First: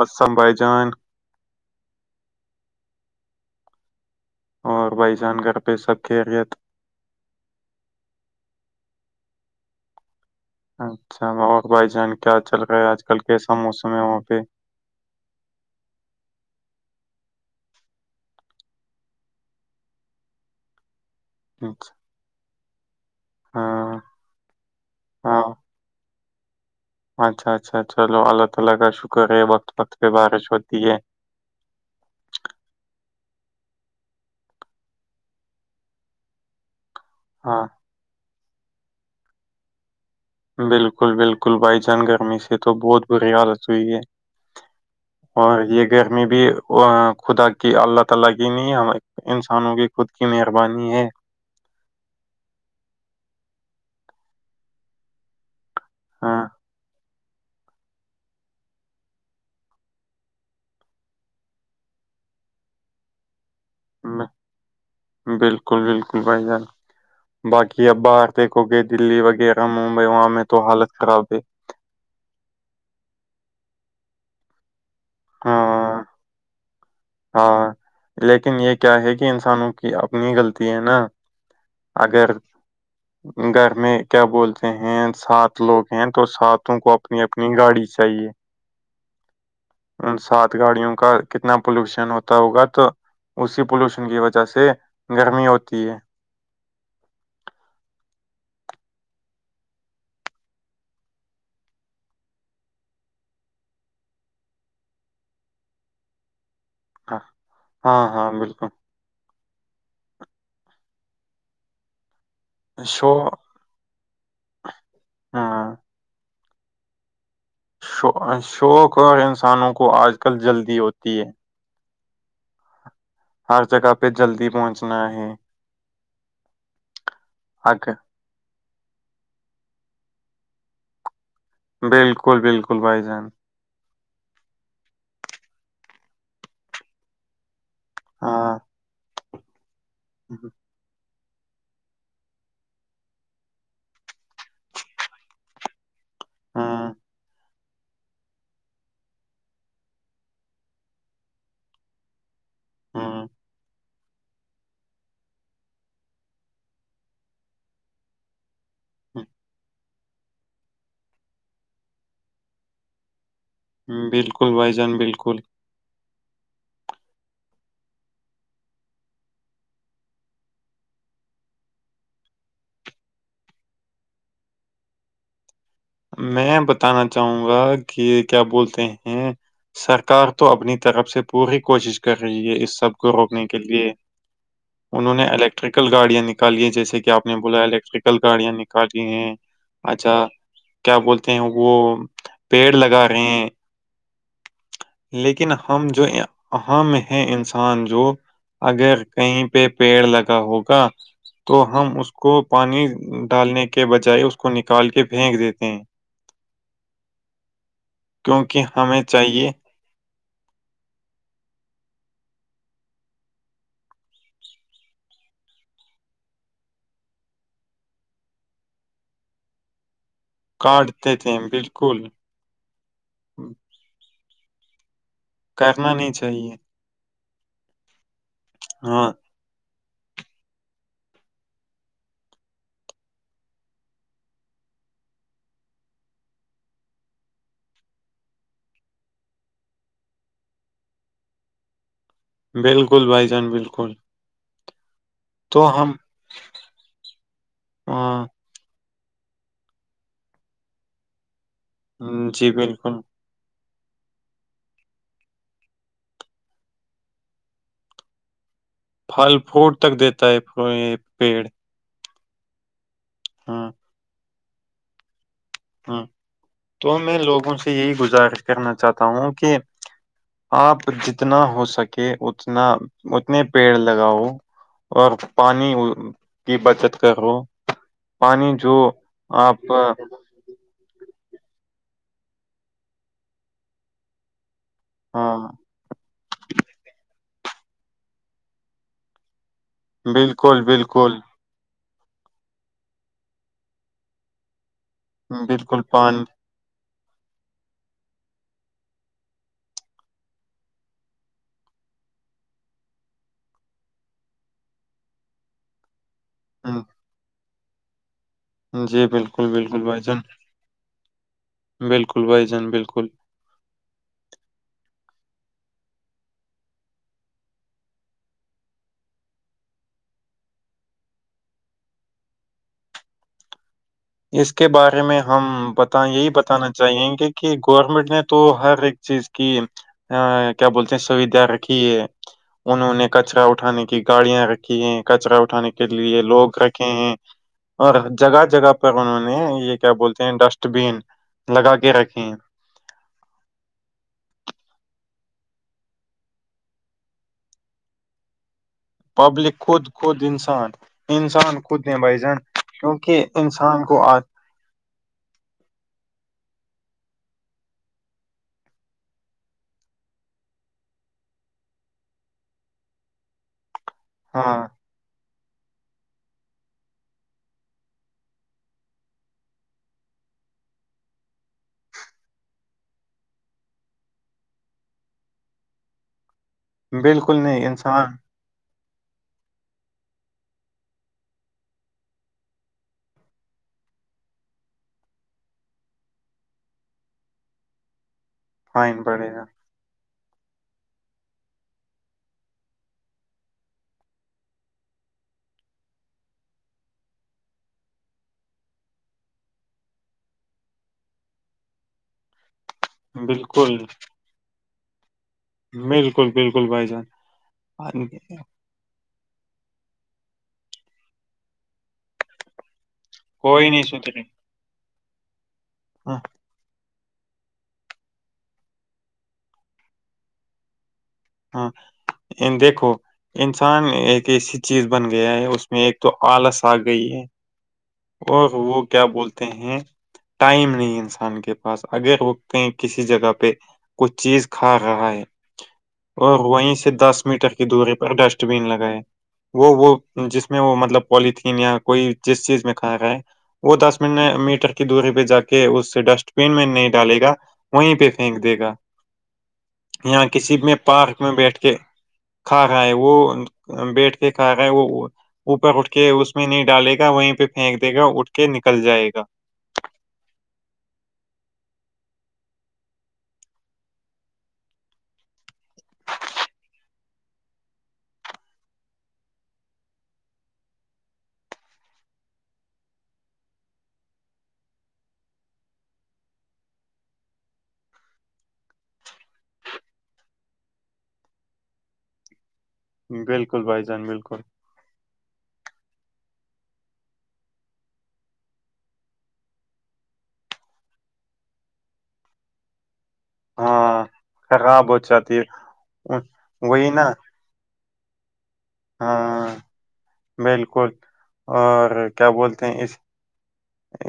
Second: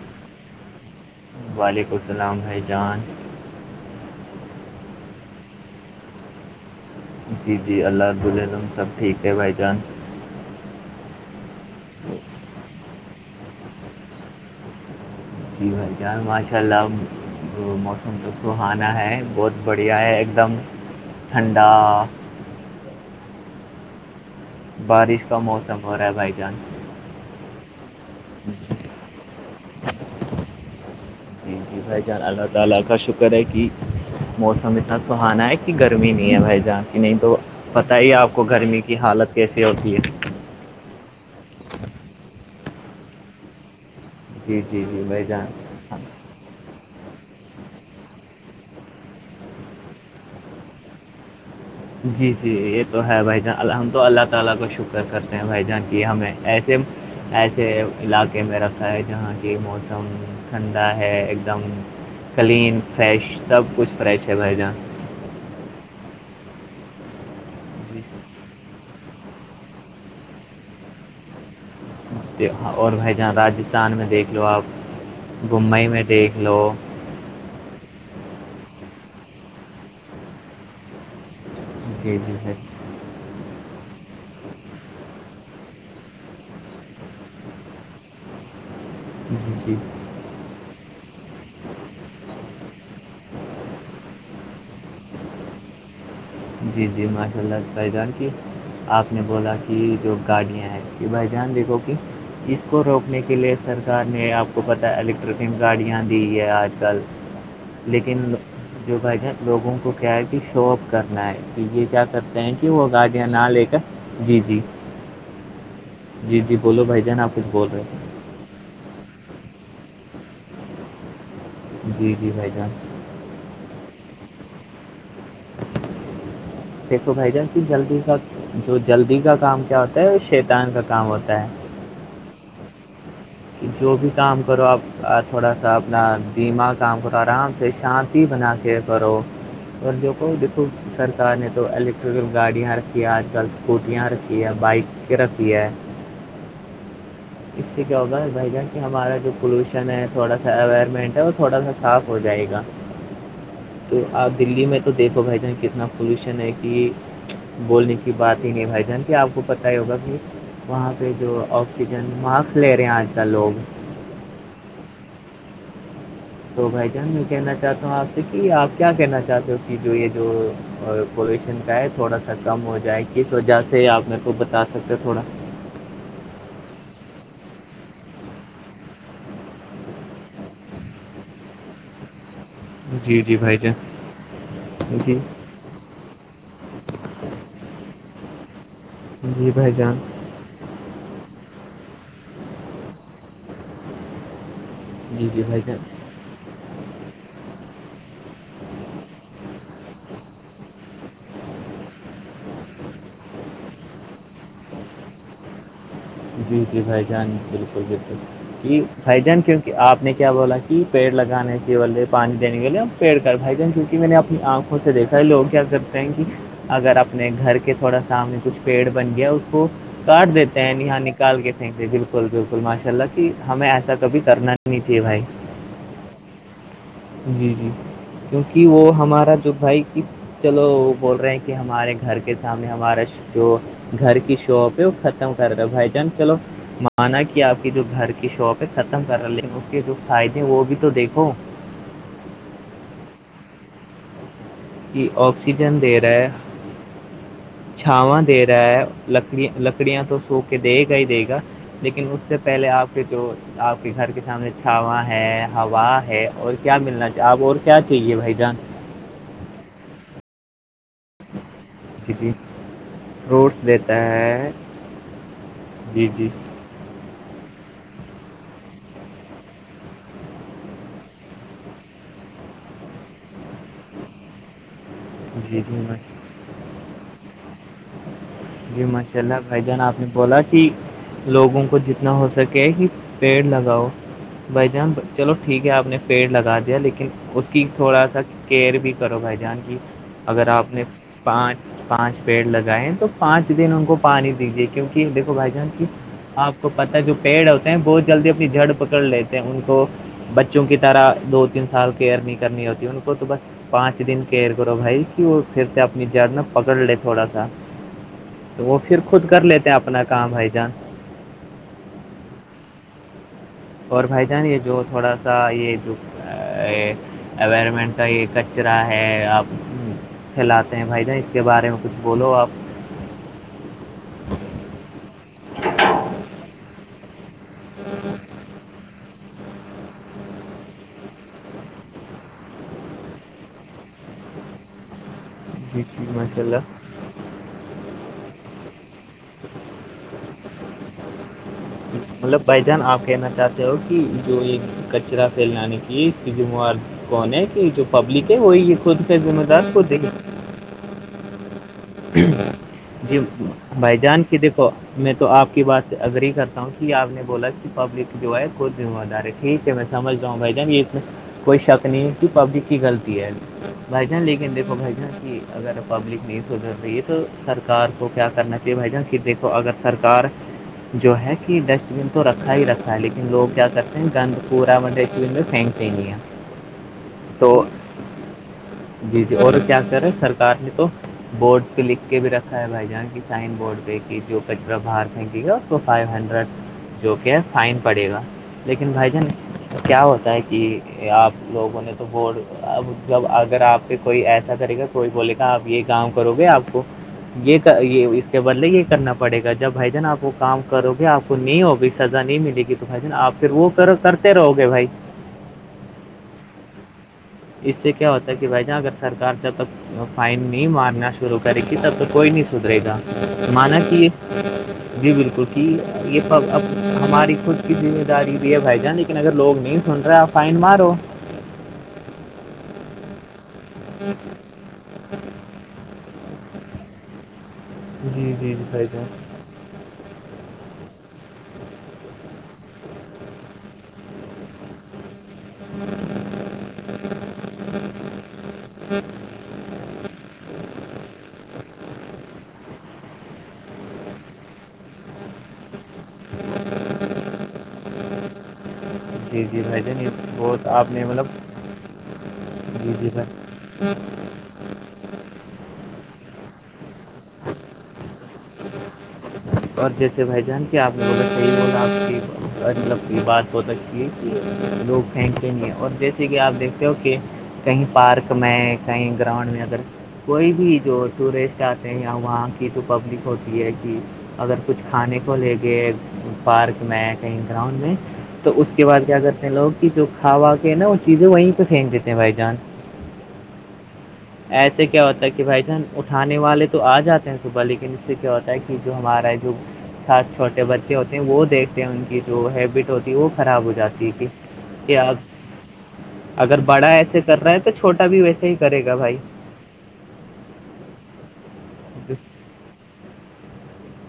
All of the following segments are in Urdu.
اسسام بائی جان وعلیکم السلام بھائی جان اور بھائی جان گھر پہ سب کیھیریت جی جی اللہادعظم سب ٹھیک ہے بھائی جان اچھا ب بھائی جان کیا چل رہا ہے آج کل کیسا موسم ہے وہاں پہ جی بھائی جان ماشاء اللہ موسم تو سہانا ہے بہت بڑھیا ہے ایک دم ٹھنڈا اچھا ہاں بارش کا ہاں موسم ہو رہا ہے بھائی جان جی [inaudible] [inaudible] کی گرمی نہیں ہے بھائی جہاں کی نہیں تو ہاں بتائیے آپ کو گرمی کی حالت کیسی ہوتی ہے بالکل بالکل بھائی جان گرمی سے تو بہت بری حالت ہوئی ہے جی جی جی بھائی جان اور یہ گھر میں بھی [inaudible] [inaudible] ہاں ایسے علاقے میں رکھا ہے جہاں کی موسم ٹھنڈا ہے ایک دم کلین فریش سب کچھ فریش ہے بھائی جان بالکل بالکل بھائی جان باقی اب جی باہر دیکھو گے دلی وغیرہ ممبئی وہاں میں تو حالت خراب ہے اور بھائی جہاں راجستھان میں دیکھ لو آپ بمبئی ہاں میں دیکھ لو ہاں لیکن یہ کیا ہے کہ انسانوں کی اپنی غلط ہے نا جی اگر جی بھائی گھر میں کیا بولتے ہیں سات لوگ ہیں تو ساتوں کو تمہیں اپنی گاڑی چاہیے جی جی ان سات گاڑیوں کا کتنا پولوشن ہوتا ہوگا تو اسی پولوشن کی وجہ سے گرمی ہوتی ہے جی جی ماشاء اللہ پرییدان کیے آپ نے بولا کہ جو گاڑیاں ہیں یہ بھائی جان دیکھو کہ اس کو روکنے کے لیے سرکار نے آپ کو پتا الیکٹرکک گاڑیاں دی ہے آج آ کل ہاں ہاں لیکن ہاں، بالکل جو بھ ج لوگوں کو کیا ہے کہ شو اپ کرنا ہے تو یہ کیا کرتے ہیں وہ شو گاڑیاں نہ لے کر جی جی ہاں جی جی بولو بھائی جان آپ خچود بول رہے ہو اور شوق اور انسانوں کو آج کل جلدی ہوتی ہے جی -جی بھائی جان- ہر جگہ پہ جلدی پہنچنا ہے- دیکھو بھائی, جان کہ حق ہے۔ جلدی کا جو جلدی کا کام کیا ہوتا ہے وہ شیطان کا کام ہوتا ہے- بالکل- بالکل بھائی جان- جو بھی کام کرو آپ تھوڑا سا اپنا دماغ کام کرو آرام سے- شانتی بنا ہاں کے کرو اور جو کو دیکھو- سرکار نے تو الیکٹریکل گاڑیاں رکھی ہیں آج کل اسکوٹیاں رکھی ہے بائک رکھی ہے- ہاں- اس سے کیا ہوگا بھائی جان کہ ہمارا جو پولوشن ہے تھوڑا سا انوائرمنٹ ہے وہ تھوڑا سا صاف ہو جائے گا- ہاں تو آپ دلی میں تو دیپو بھائی جان کتنا پالوشن ہے کہ بولنے کی بات ہی نہیں بھائی جان کی آپ کو پت ہی ہوگا کہ وہاں پہ جو آکسیج- مارکس لے رہے ہیں آج کل لوگ- بالکل بھائی جان, بالکل- تو بھائی جان میں کہنا چاہتا ہوں آپ سے کہ آپ کیا کہنا چاہتے ہو کہ جو یہ جو- اور پولوشن کا ہے تھوڑا سا کم ہو جائے کس وجہ سے آپ میرے کو بتا سکتے ہو تھوڑا- میں بتانا چاہوں گا کہ کیا بولتے ہیں سرکار تو اپنی طرف سے پوری کوشش کر رہی ہے اس- سب کو جی جی روکنے بھائی کے جان لئے انہوں جی نے الیکٹ- الٹریکل گاڑیاں نکالی ہیں جیسے کہ آپ نے بولا الیکٹریکل گاڑیاں نکالی ہیں جی بھائی جان اچھا کیا بولتے ہیں وہ پیڑ لگا رہے ہیں? جی جی لیکن بھائی جان ہم جو یہ ام ہے انسان جو اگر کہیں پہ پیڑ لگا ہوگا- تو ہم اس کو پانی ڈالنے کے بجائے اس کو نکال کے پھینک دیتے ہیں- جی- جی بھائی جان بالکل- بالکل کیونکہ جی ہمیں بھائی جان چاہیے کی آپ نے کیا بولا کہ پیڑ لگانے کے بولے پانی دینے کےولے اور پیڑ کا بھائی جن کی- میں نے اپنی آنکھوں سے دیکھا ہے لوگ کیا کرتے ہیں کہ- اگر اپنے گھر کے تھوڑا سامنے کچھ پیڑ بن گیا اس کو کاٹ دیتے- ہیں یہاں کاڈتے نکال کے تھینک بالکل- بالکل ماشاء اللہ کہ ہمیں ایسا کب کرنا نہیںاہے بھائی- کرنا نہیں چاہیے- جی -جی کیونکہ وہ ہاں ہمارا جو بھائی کی- چلو وہ بول رہے ہیں کہ ہمارے گھر کے سامنے ہمارا جو- گھر کی شاپ ہے وہ ختم کر رہا ہے بھائی جان چلو- مانا کہ آپ کی جو گھر کی شاپ ہے ختم کر رہ ل اس کے جو فائدے وہ بھی تو دیکھو- بالکل بھائی جان بالکل کہ تو آکسیجن ہم دے رہا ہے چھاواں ہاں دے رہا- میں لکڑیاں تو کھو کے دے گا ہی دے گا لیکن اس سے جی پہلے اپ بالکل کے جو- آپ کے گھر کے سامنے چھاواں ہے ہوا ہے اور کیا ملنا چاہیے آپ اور کیا چاہیے بھائی جان? پھل فوٹ تک دیتا ہے یہ پیڑ- جی- جی فروٹس دیتا ہے ہ جی جی تو میں لوگوں سے یہی گزارش کرنا چاہتا ہوں کہ- آپ جتنا ہو سکے اتنا اتنے پیڑ لگاؤ اور جی پانی جی کی بچت کرو- پانی جو جی ماشاء اللہ بھائی جان آپ نے بولا کہ- لوگوں کو جتنا ہو سکے کہ پیڑ لگاؤ بھائی جان چلو ہاں ٹھیک ہے آپ نے- پیڑ لگا دیا لیکن اس کی تھوڑا سا کیئر بھی کرو بھائی جان کی اگر بالکل آپ نے بالکل پانچ پانچ پیڑ لگائے تو پانچ دن ان کو پانی دیجیے کیوںکہ دیکھو بھائی جان بالکل کی پان آپ- کو پتا جو پیڑ ہوتے ہیں بہت جلدی اپنی جڑ پکڑ لیتے ہیں ان کو- بچوں کی طرح دو تین سال کیئر نہیں کرنی ہوتی ان کو تو بس- پانچ دن کیئر کرو بھائی کہ وہ پھر سے اپنی جڑ میں پکڑ لے تھوڑا سا تو وہ پھر جی خود کر بالکل لیتے ہیں بالکل بھائی اپنا جان کام بالکل بھائی جان بالکل اور بھائی جان یہ جو تھوڑا سا یہ جو ایوائرمنٹ کا یہ کچرا ہے آپ پھیلاتے ہیں بھائی جان اس کے بارے میں کچھ بولو آپ اس کے بارے میں ہم بتا یہی بتانا چاہییں گے کہ گورنمنٹ نے تو ہر چیز کی کیا بولتے ہیں سوھ رکھی ہے انہوں نے کچرا اٹھانے کی گاڑیاں رکھی ہیں کچراھ اٹھانے جی کے جی لیے ماشاء لوگ اللہ رکھے ہیں اور جگہ جگہ انہوں نے یہ کیا بولتے ہیں ڈسٹ بین لگا کے رکھے ہیں مطلب بائ جان آپ کہنا چاہتے ہو کہ جو یہ کچرا پھیلانے کی اس کی موار کون ہے کہ جو پبلک ہے وہی خود کا ذمہ پبلک دار خود ہے خود انسان انسان پتننے بائی جن کیونکہ انسان کو آ تو میں تو آپ کی بات سے اگری کرتا ہوں کہ آپ نے بولا کہ پبلک جو ہے خود دم ادارے ٹھیک ہے میں سمجھ رہا ہوں بھائی جان یہ اس میں کوئی شک نہیںتی پبلک کی غلطی ہے بھائی جان لے کےن ہاں دیکھو بھائی جان کی اگر پبلک نے دھر دے تو سرکار کو کیا کرنا چاہیے بھائی جان کہ دیکھو اگر سرکار جو ہے کہ ڈسٹ بین تو رکھا ہی رکھا ہے لیکن لوگ کیا کرتے ہیں گند پورا میں ڈسٹ بن میں فینک د لییا بالکل نہیں انسان جی جی اور کیا کرے سرکار نے تو بورڈ پ لکھ کے بھی رکھا ہے بھائی جہاں کی سائن بورڈ پہ جو کچرا باہر پھینکی گیا اس کو فائیو ہنڈریڈ جو کہ ہے فائن پڑے گا لیکن فائن بھائی جان پڑے گا کیا ہوتا ہے کہ آپ لوگوں نے تو بٹ جب اگر آپ پہ کوئی ایسا کرے گا کوئی بولے گا آپ یہ کام کرو گے آپ کو یہ یہ اس کے بدلے یہ کرنا پڑے گا جب بھائی جان آپ کام کرو گے آپ کو نہیں ہوگی سزا نہیں ملے گی تو بھائی ج نا آپ پھر وہ بالکل کرو کرتے رہو گے بھائی بالکل بالکل بھائی جان اس سے کیا ہوتا کہ بھائی جان اگر سرکار جب تک فائن نہیں مارنا شروع کرے گی تب تک کوئی نہیں سدھرے گا کوئی مانا نہیں کہ سدھرے جی بالکل کہ ہاں یہب ہماری خود کی ذمہ داری بھی ہے بھائی جان لیکن اگر لوگ نہیں سن رہے آپ فائن مارو ہاں دیکھو انسان ایک چیز بن گیا ہے اس میں ایک تو آلس آ گئی ہے جی جی اور جی وہ بھائی کیا جان بولتے ہیں ٹائم نہیں انسان کے پاس اگر رکتے ہیں کسی جگہ پہ کچھ چیز کھا رہا ہے اور وہیں سے دس میٹر کی دوری پر ڈسٹ بین لگائے وہ وہ جس میں وہ مطلب پولیتھیین یا کوئی جس چیز میں کھایا گائے وہ دس م میٹر کی دوری پہ جا کے اس ڈسٹ بین میں نہیں ڈالے گا وہیں پہ پھینک دے گا جی جی بھائی جان یہ یہاں کسی بہت میں آپ نے پارک مطلب میں بیٹھ کے کھا گاائے جی جی وہ بھائی بیٹھ کے کھا گائے وہ اوپر اٹھ کے اس میں نہیں ڈالے گا وہیں پہ پھینک دے گا اٹھ کے نکل جائے گا اور جیسے بھائی جان کہ آپ نے ب صحیح ب آپ کی مطلب بات بت کہ لوگ پھینکیں گے اور جیسے کہ آپ دیکھتے ہو کہ کہیں پارک میں کہیں گراؤنڈ میں اگر کوئی بھی جو ٹورسٹ آتے ہیں یا وہاں کی تو پبلک ہوتی ہے کہ اگر کچھ کھانے کو لے کے پارک میں کہیں گراؤنڈ میں تو اس کے بعد کیا کرتے ہیں لوگ کہ جو کھاوا کے نا وہ چیزیں وہیں پہ پھینک دیتے ہیں بھائی جان بالکل بھائی جان بالکل ایسے کیا ہوتا ہے کہ بھائی جان اٹھانے والے تو آ جاتے ہیں صبح لیکن اس سے کیا ہوتا ہے کہ جو ہمارا جو ساتھ چھوٹے بچے ہوتے ہیں وہ دیکھتے ہیں ان کی جو ہیبٹ ہوتی ہے وہ خراب ہو ہاں جاتی کہ خراب ہو جاتی ہے اُن- کیاپ اگر بڑا وہی نا ایسے کر رہا ہے تو چھوٹا بھی ویسے ہی کرے گا بھائی ہاں بالکل اور کیا بولتے ہیں اس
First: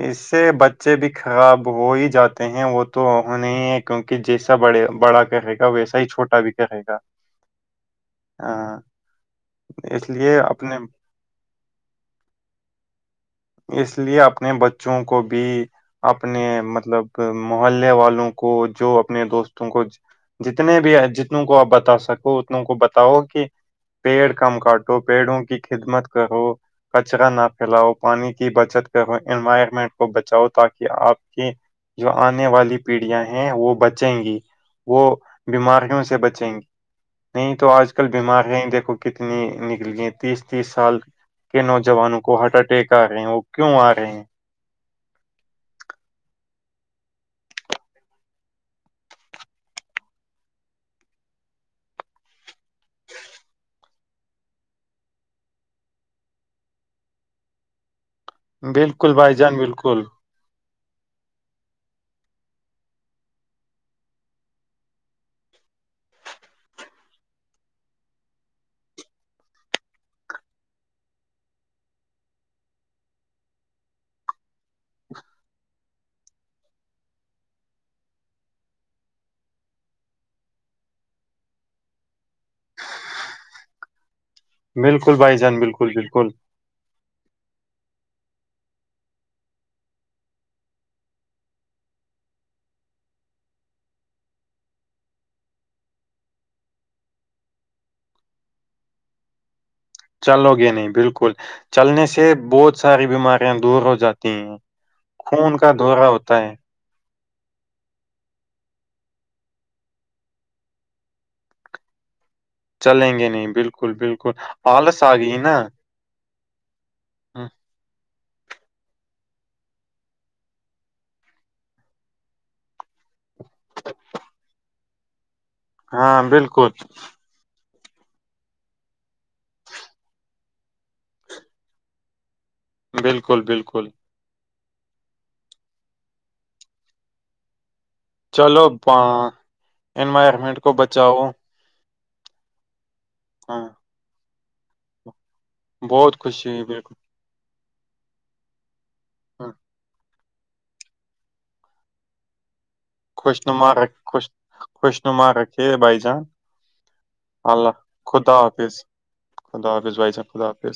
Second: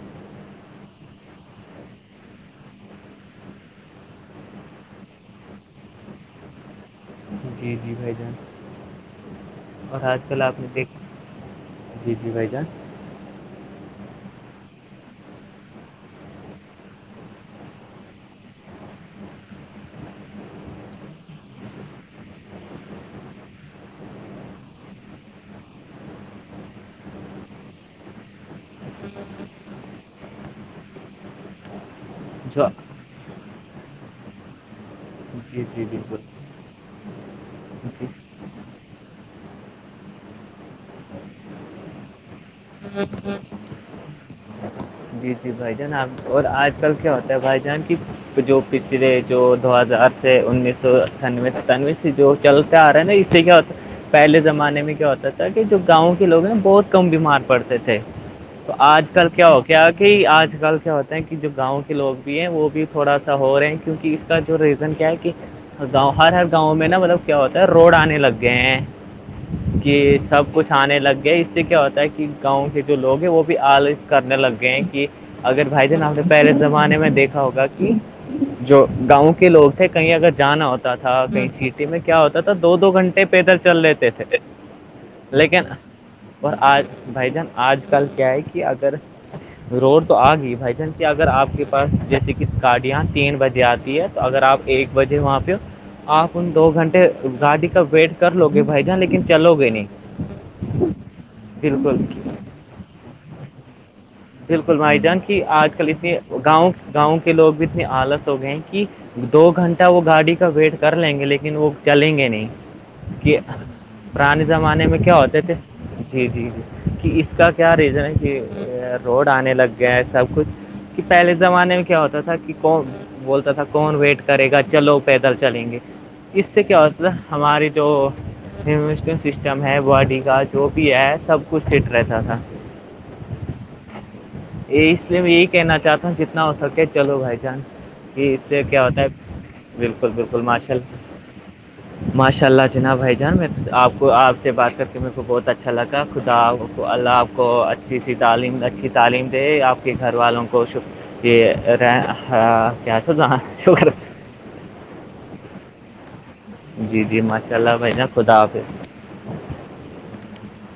اس سے بچے بھی خراب ہو ہی جاتے ہیں وہ تو انیں ایک کیونکہ جیسا بڑے بڑا کہے گا ویسا ہی چھوٹا بھی کہے گا جی جی بھائی جان ہاں اور اس آج لیے کل آپ نے اپنے دیکھ جی جی بھائی جان اس لیے اپنے بچوں کو بھی اپنے مطلب محللے والوں کو جو اپنے دوستوں کو جتنے بھی جتنوں کو آپ بتا سکو اتنوں کو بتاؤ کہ پیڑ کم کاٹو پیڑوں کی خدمت کرو کچرا نہ پھیلاؤ پانی کی بچت کر ہو انوائرمنٹ کو بچاؤ تاکہ آپ کی جو آنے جو والی پیڑیاں ہیں وہ بچیں گی وہ جی جی بیماریوں سے بالکل بچیں گی نہیں تو آج کل جی بیماریاں ہی دیکھو گی کتنی نکلی ہیں تیس تیس سال کے نوجوانوں کو ہارٹ اٹیک آ رہے ہیں وہ کیوں آ رہے ہیں [unintelligible] جی جی بھائی جان آ اور آج کل کیا ہوتا ہے بھائی جان کی جو پچھلے جو دو ہزار سے انیس سو اٹھانوے ستانوے سے جو چلتے آ رہا ہے نا اسے کیا ہوتا ہے پہلے زمانے میں کیا ہوتا تھا کہ جو گاؤں کے لوگ ہیں بہت کم بیمار پڑتے تھے تو آج بالکل کل بھائی کیا جان ہو کیا بالکل کہ آج کل کیا ہوتا کہ جو گاؤں کے لوگ بھی ہیں وہ بھی تھوڑا سا ہو رہے ہیں کیونکہ اس کا جو ریزن کیا ہے کہ گاؤں ہر ہر گاؤں میں نا مطلب کیا ہوتا ہے روڈ آنے لگ گئے ہیں کہ سب کچھ آنے لگ گیا اس سے کیا ہوتا ہے کہ گاؤں کے جو لوگ ہیں وہ بھی آالس کرنے لگ گئے ہیں کہ اگر بھائی جان آپ نے پہلے زمانے میں دیکھا ہوگا کہ جو گاؤں کے لوگ تھے کہیں اگر جانا ہوتا تھا کہیں سٹی میں کیا ہوتا تھا دو دو گھنٹے پیدل چل رہتے تھے بالکل بائی جان لیکن بالکل بالکل اور آج بھائی جان آج کل کیا ہے کہ اگر روڈ تو آ گئی بھائی جان کے اگر آپ کے پاس جیسے کہ گاڑیاں تین بجے آتی ہے تو اگر آپ ایک بجے وہاں پہ آپ ان دو گھنٹے گاڑی کا ویٹ کر لو گے بھائی جان لیکن چلو گے نہیں چلو گے نہیں بالکل چلنے بالکل سے بہت ساری بیماریاں دور ہو جاتی ہیں بالکل بھائی جان کہ خون کا آج کل دورہ اتنے ہوتا ہے گاؤں گاؤں کے لوگ بھی اتنے آلس ہو گئے ہیں کہ دو گھنٹہ وہ گاڑی کا ویٹ کر لیں گے لیکن وہ چلیں گے نہیں چلیں گے کہ نہیں بالکل بالکل پرانے زمانے میں آلس آ کیا گئی ہوتے نا تھے جی جی جی کہ اس ہوں، کا کیا ریزن ہے کہ روڈ آنے لگ گیا ہے سب کچھ کہ پہلے زمانے میں کیا ہوتا تھا کہ کون بولتا تھا کون ویٹ کرے گا چلو پیدل چلیں گے ہاں اس سے بالکل کیا ہوتا تھا ہماری جو سسٹم ہے باڈی کا جو بھی ہے سب کچھ فٹ رہتا تھا بالکل بالکل یہ اس لیے میں یہی کہنا چاہتا ہوں جتنا ہو سکے چلو بھائی جان کہ اس سے چلو کیا ہوتا ہے بالکل بالکل انوائرمنٹ کو ماشال بچاؤ ماشاء اللہ جناب بھائی جان میں ہاں آپ کو آپ سے بات کر کے میرے کو بہت اچھا اچھا لگا بہت خدا خوشی ہوئی آ بالکل اللہ آپ کو اچھی سی تعلیم اچھی تعلیم دے ہاں، آپ کے گھر والوں کو ش رہ کیا خوش نمار شکر رکھ خوش خوش ن مار رکھے بائی جان جی جی ماشاء اللہ بھائی ن خدا حافظ خداظ بھائیاحب خدا حافظ